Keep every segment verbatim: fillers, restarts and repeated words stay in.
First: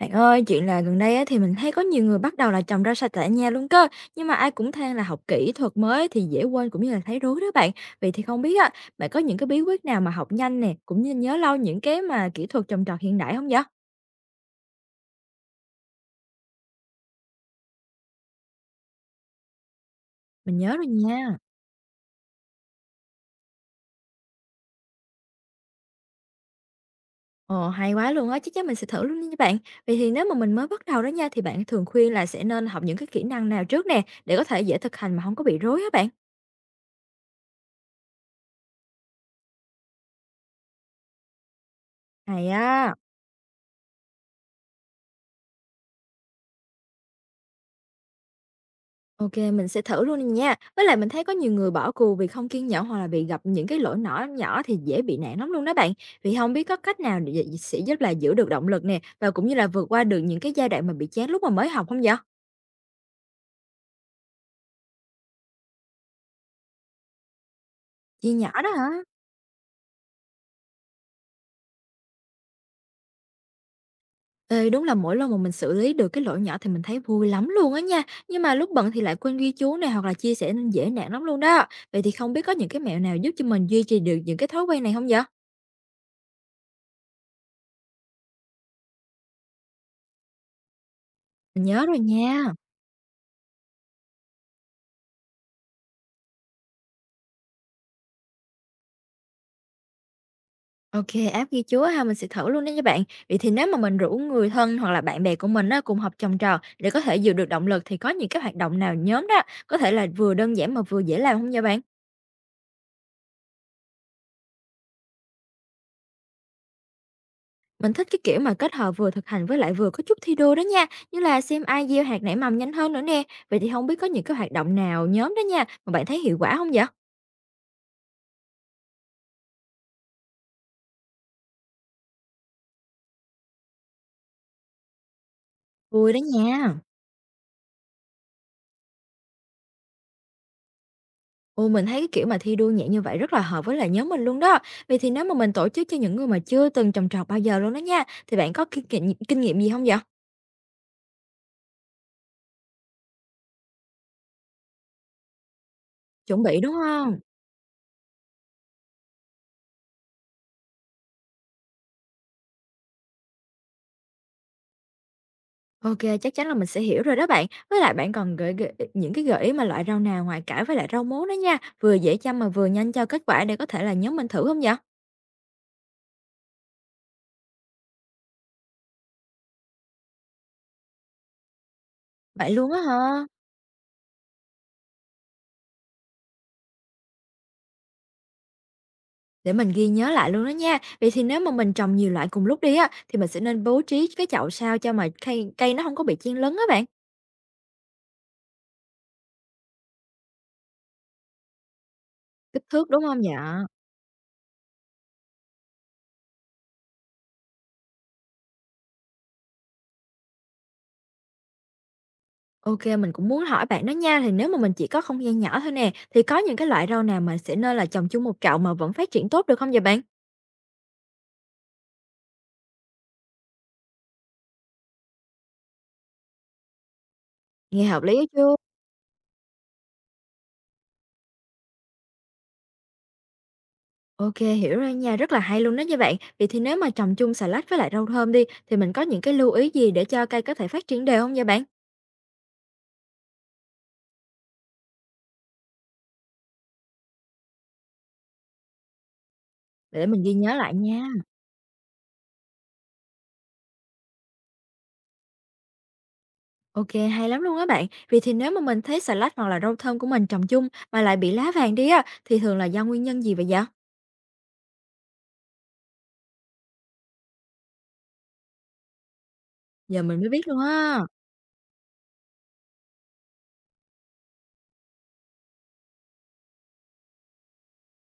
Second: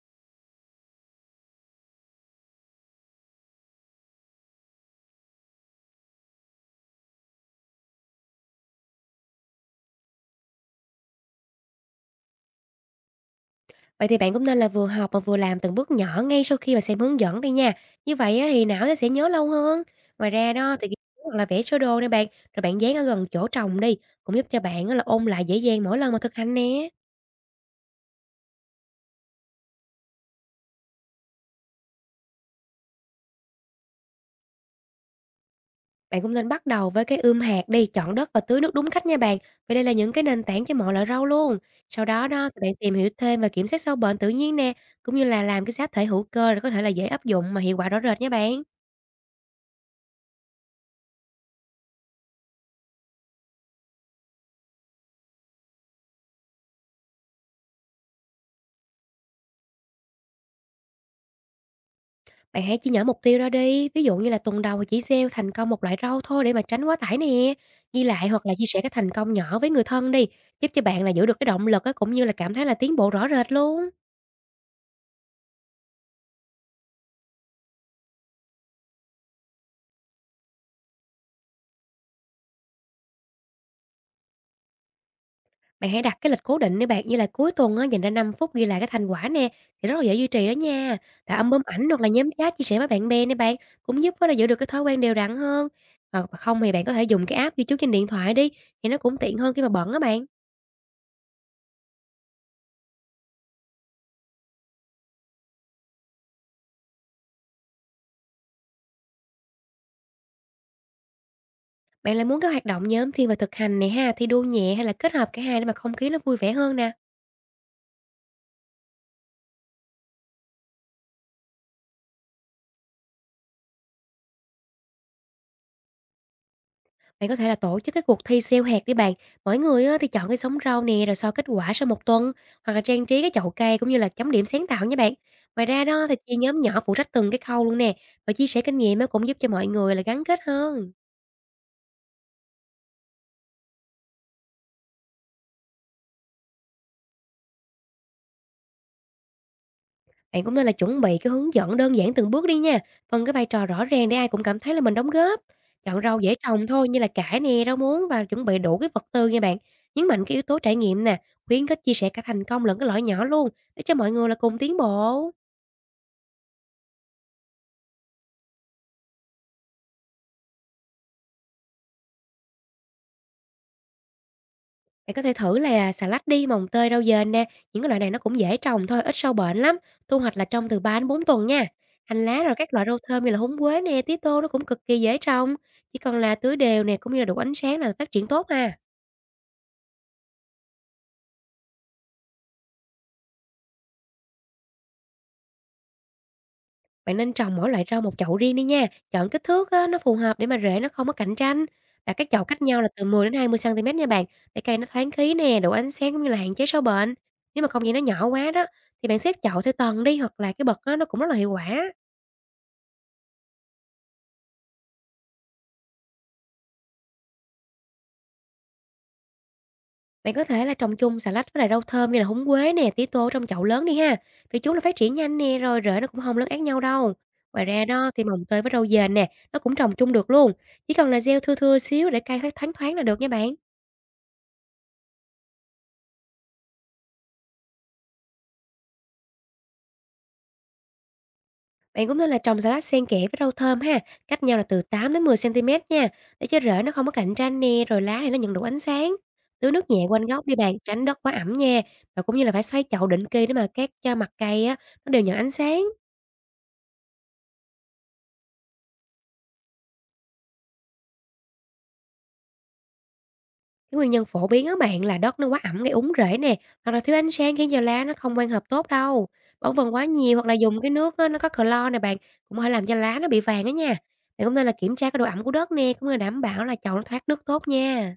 Bạn ơi, chuyện là gần đây á, thì mình thấy có nhiều người bắt đầu là trồng rau sạch tại nhà luôn cơ. Nhưng mà ai cũng than là học kỹ thuật mới thì dễ quên cũng như là thấy rối đó bạn. Vậy thì không biết á, bạn có những cái bí quyết nào mà học nhanh nè, cũng như nhớ lâu những cái mà kỹ thuật trồng trọt hiện đại không vậy? Vậy thì bạn cũng nên là vừa học mà vừa làm từng bước nhỏ ngay sau khi mà xem hướng dẫn đi nha. Như vậy á thì não nó sẽ nhớ lâu hơn. Ngoài ra Mình nhớ đó rồi thì ghi chú nha. hoặc là vẽ sơ đồ nè bạn, rồi bạn dán ở gần chỗ trồng đi, cũng giúp cho bạn á là ôn lại dễ dàng mỗi lần mà thực hành nè. Ồ, hay quá luôn á, chắc chắn mình sẽ thử luôn nha bạn. Vậy thì nếu mà mình mới bắt đầu đó nha, thì bạn thường khuyên là sẽ nên học những cái kỹ năng nào trước nè, để có thể dễ thực hành mà không có bị rối á bạn. Bạn cũng nên bắt đầu với cái ươm hạt đi, chọn đất và tưới nước đúng cách nha bạn. Vì đây là những cái nền tảng cho mọi loại rau luôn. Sau đó Hay đó thì bạn á. tìm hiểu thêm và kiểm soát sâu bệnh tự nhiên nè, cũng như là làm cái xác thể hữu cơ để có thể là dễ áp dụng mà hiệu quả rõ rệt nha bạn. OK, mình sẽ thử luôn nha. Với lại mình thấy có nhiều người bỏ cuộc vì không kiên nhẫn hoặc là vì gặp những cái lỗi nhỏ nhỏ thì dễ bị nản lắm luôn đó bạn. Vì không biết có cách nào để sẽ giúp là giữ được động lực nè, và cũng như là vượt qua được những cái giai đoạn mà bị chán lúc mà mới học không vậy? Bạn hãy chia nhỏ mục tiêu ra đi, ví dụ như là tuần đầu chỉ gieo thành công một loại rau thôi để mà tránh quá tải nè. Ghi lại Chia hoặc là nhỏ chia đó sẻ hả? cái thành công nhỏ với người thân đi, giúp cho bạn là giữ được cái động lực á, cũng như là cảm thấy là tiến bộ rõ rệt luôn. Ê, đúng là mỗi lần mà mình xử lý được cái lỗi nhỏ thì mình thấy vui lắm luôn á nha. Nhưng mà lúc bận thì lại quên ghi chú này hoặc là chia sẻ nên dễ nản lắm luôn đó. Vậy thì không biết có những cái mẹo nào giúp cho mình duy trì được những cái thói quen này không vậy? Bạn hãy đặt cái lịch cố định để bạn như là cuối tuần á, dành ra năm phút ghi lại cái thành quả nè, thì rất là dễ duy trì đó nha. Tạo album Mình nhớ ảnh rồi hoặc là nhóm nha. chat chia sẻ với bạn bè nè bạn, cũng giúp á, là giữ được cái thói quen đều đặn hơn. Hoặc không thì bạn có thể dùng cái app ghi chú trên điện thoại đi, thì nó cũng tiện hơn khi mà bận á bạn. OK, app ghi chú á ha, mình sẽ thử luôn đó nha bạn. Vậy thì nếu mà mình rủ người thân hoặc là bạn bè của mình á, cùng học trồng trọt để có thể giữ được động lực, thì có những cái hoạt động nào nhóm đó có thể là vừa đơn giản mà vừa dễ làm không nha bạn? Bạn lại muốn các hoạt động nhóm thiên về thực hành này ha, thi đua nhẹ hay là kết hợp cả hai để mà không khí nó vui vẻ hơn nè? Mình thích cái kiểu mà kết hợp vừa thực hành với lại vừa có chút thi đua đó nha, như là xem ai gieo hạt nảy mầm nhanh hơn nữa nè. Vậy thì không biết có những cái hoạt động nào nhóm đó nha, mà bạn thấy hiệu quả không vậy? Bạn có thể là tổ chức cái cuộc thi gieo hạt đi bạn. Mỗi người á, thì chọn cái sống rau nè rồi so kết quả sau một tuần, hoặc là trang trí cái chậu cây cũng như là chấm điểm sáng tạo nha bạn. Ngoài ra đó Vui thì đó chia nhóm nha. nhỏ phụ trách từng cái khâu luôn nè, và chia sẻ kinh nghiệm á, cũng giúp cho mọi người là gắn kết hơn. Ồ, mình thấy cái kiểu mà thi đua nhẹ như vậy rất là hợp với lại nhóm mình luôn đó. Vậy thì nếu mà mình tổ chức cho những người mà chưa từng trồng trọt bao giờ luôn đó nha, thì bạn có kinh nghiệm kinh nghiệm gì không vậy? Bạn cũng nên là chuẩn bị cái hướng dẫn đơn giản từng bước đi nha, phân cái vai trò rõ ràng để ai cũng cảm thấy là mình đóng góp. Chọn rau dễ Chuẩn bị trồng đúng thôi như là không? cải nè, rau muống, và chuẩn bị đủ cái vật tư nha bạn. Nhấn mạnh cái yếu tố trải nghiệm nè, khuyến khích chia sẻ cả thành công lẫn cái lỗi nhỏ luôn, để cho mọi người là cùng tiến bộ. OK, chắc chắn là mình sẽ hiểu rồi đó bạn. Với lại bạn còn gợi gợi những cái gợi ý mà loại rau nào ngoài cải với lại rau muống đó nha, vừa dễ chăm mà vừa nhanh cho kết quả để có thể là nhóm mình thử không vậy? Bạn có thể thử là xà lách đi, mồng tơi, rau dền nè, những cái loại này nó cũng dễ trồng thôi, ít sâu bệnh lắm. Thu hoạch là trong từ ba đến bốn tuần nha. Hành lá Vậy rồi luôn các á loại rau thơm hả? như là húng quế nè, tía tô, nó cũng cực kỳ dễ trồng, chỉ cần là tưới đều nè, cũng như là đủ ánh sáng là phát triển tốt ha. Để mình ghi nhớ lại luôn đó nha. Vậy thì nếu mà mình trồng nhiều loại cùng lúc đi á, thì mình sẽ nên bố trí cái chậu sao cho mà cây cây nó không có bị chen lấn á bạn. Bạn nên trồng mỗi loại rau một chậu riêng đi nha, chọn kích thước á, nó phù hợp để mà rễ nó không có cạnh tranh. Đặt các chậu Kích cách nhau là thước đúng từ không mười đến 20 vậy? cm nha bạn, để cây nó thoáng khí nè, đủ ánh sáng, cũng như là hạn chế sâu bệnh. Nếu mà không gian nó nhỏ quá đó, thì bạn xếp chậu theo tầng đi, hoặc là cái bậc đó, nó cũng rất là hiệu quả. OK, mình cũng muốn hỏi bạn đó nha, thì nếu mà mình chỉ có không gian nhỏ thôi nè, thì có những cái loại rau nào mà sẽ nên là trồng chung một chậu mà vẫn phát triển tốt được không vậy bạn? Bạn có thể là trồng chung xà lách với lại rau thơm như là húng quế nè, tía tô trong chậu lớn đi ha. Vì chúng là phát triển nhanh nè, rồi rễ nó cũng không lấn át nhau đâu. Ngoài Nghe ra hợp đó lý đó thì mồng chưa? tơi với rau dền nè, nó cũng trồng chung được luôn. Chỉ cần là gieo thưa thưa xíu để cây phát thoáng thoáng là được nha bạn. OK, hiểu rồi nha, rất là hay luôn đó nha bạn. Vậy thì nếu mà trồng chung xà lách với lại rau thơm đi, thì mình có những cái lưu ý gì để cho cây có thể phát triển đều không vậy bạn? Bạn cũng nên là trồng xà lách xen kẽ với rau thơm ha, cách nhau là từ tám đến mười centimet nha, để cho rễ nó không có cạnh tranh nè, rồi lá này nó nhận đủ ánh sáng. Tưới nước Để nhẹ mình quanh ghi gốc nhớ đi lại bạn, nha. tránh đất quá ẩm nha, và cũng như là phải xoay chậu định kỳ để mà các cho mặt cây á, nó đều nhận ánh sáng. OK, hay lắm luôn á bạn. Vì thì nếu mà mình thấy xà lách hoặc là rau thơm của mình trồng chung mà lại bị lá vàng đi á, thì thường là do nguyên nhân gì vậy dạ? Cái nguyên nhân phổ biến á bạn là đất nó quá ẩm gây úng rễ nè, hoặc là thiếu ánh sáng khiến cho lá nó không quang hợp tốt đâu. Bón phân Giờ quá mình mới nhiều hoặc biết là luôn dùng cái á. nước á, nó có clo nè bạn, cũng có thể làm cho lá nó bị vàng á nha. Bạn cũng nên là kiểm tra cái độ ẩm của đất nè, cũng như là đảm bảo là chậu nó thoát nước tốt nha.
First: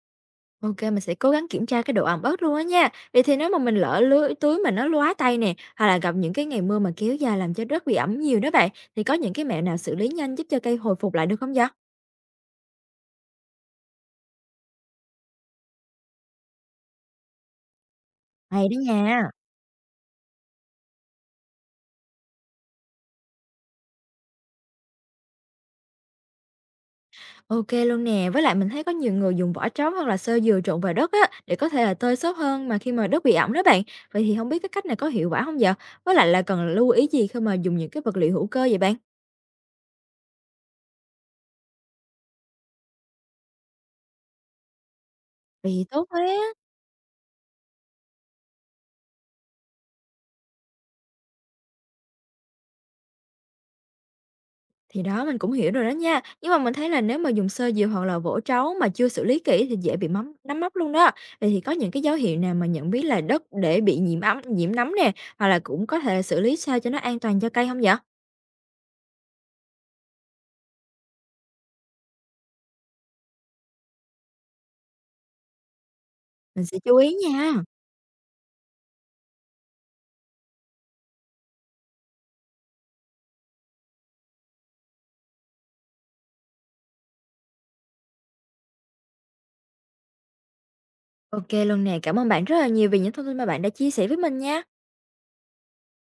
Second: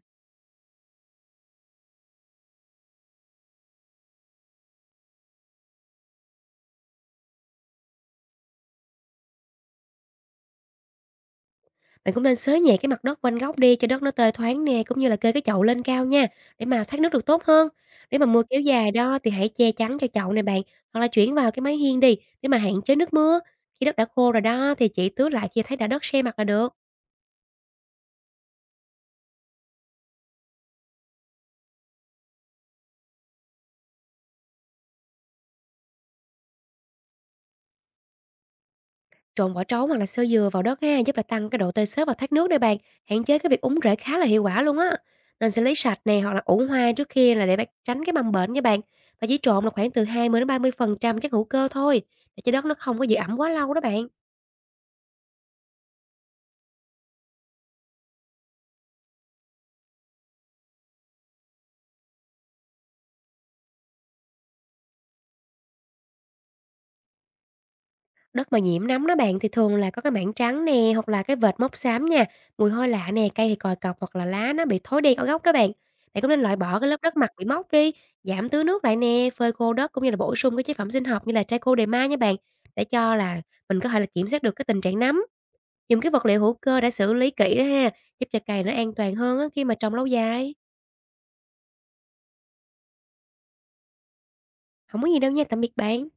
OK, mình sẽ cố gắng kiểm tra cái độ ẩm ướt luôn á nha. Vậy thì nếu mà mình lỡ lưới túi mà nó lóa tay nè, hoặc là gặp những cái ngày mưa mà kéo dài làm cho đất bị ẩm nhiều đó bạn, thì có những cái mẹo nào xử lý nhanh giúp cho cây hồi phục lại được không vậy? Bạn cũng nên xới nhẹ cái mặt đất quanh góc đi cho đất nó tơi thoáng nè, cũng như là kê cái chậu lên cao nha, để mà thoát nước được tốt hơn. Nếu mà mưa kéo Hay đó dài đó nha. thì hãy che chắn cho chậu này bạn, hoặc là chuyển vào cái mái hiên đi để mà hạn chế nước mưa. Khi đất đã khô rồi đó thì chỉ tưới lại khi thấy đã đất se mặt là được. OK luôn nè, với lại mình thấy có nhiều người dùng vỏ trống hoặc là xơ dừa trộn vào đất á, để có thể là tơi xốp hơn mà khi mà đất bị ẩm đó bạn. Vậy thì không biết cái cách này có hiệu quả không vậy? Với lại là cần lưu ý gì khi mà dùng những cái vật liệu hữu cơ vậy bạn? Trộn vỏ trấu hoặc là xơ dừa vào đất ha, giúp là tăng cái độ tơi xốp và thoát nước đây bạn, hạn chế cái việc úng rễ khá là hiệu quả luôn á. Nên xử Vậy lý thì sạch tốt quá. này hoặc là ủ hoa trước khi là để bạn tránh cái mầm bệnh nha bạn. Và chỉ trộn là khoảng từ hai mươi đến ba mươi phần trăm chất hữu cơ thôi, để cho đất nó không có giữ ẩm quá lâu đó bạn. Thì đó, mình cũng hiểu rồi đó nha. Nhưng mà mình thấy là nếu mà dùng xơ dừa hoặc là vỗ trấu mà chưa xử lý kỹ thì dễ bị mắm nấm mốc luôn đó. Vậy thì có những cái dấu hiệu nào mà nhận biết là đất để bị nhiễm ấm, nhiễm nấm nè, hoặc là cũng có thể xử lý sao cho nó an toàn cho cây không vậy? Đất mà nhiễm nấm đó bạn thì thường là có cái mảng trắng nè, hoặc là cái vệt mốc xám nha, mùi hôi lạ nè, cây thì còi cọc, hoặc là lá nó bị thối đen ở gốc đó bạn. Bạn cũng nên loại Mình sẽ bỏ cái chú lớp ý đất mặt bị nha. mốc đi, giảm tưới nước lại nè, phơi khô đất, cũng như là bổ sung cái chế phẩm sinh học như là Traco Derma nha bạn, để cho là mình có thể là kiểm soát được cái tình trạng nấm. Dùng cái vật liệu hữu cơ đã xử lý kỹ đó ha, giúp cho cây nó an toàn hơn á khi mà trồng lâu dài. Ok luôn nè, cảm ơn bạn rất là nhiều vì những thông tin mà bạn đã chia sẻ với mình nha. Không có gì đâu nha, tạm biệt bạn.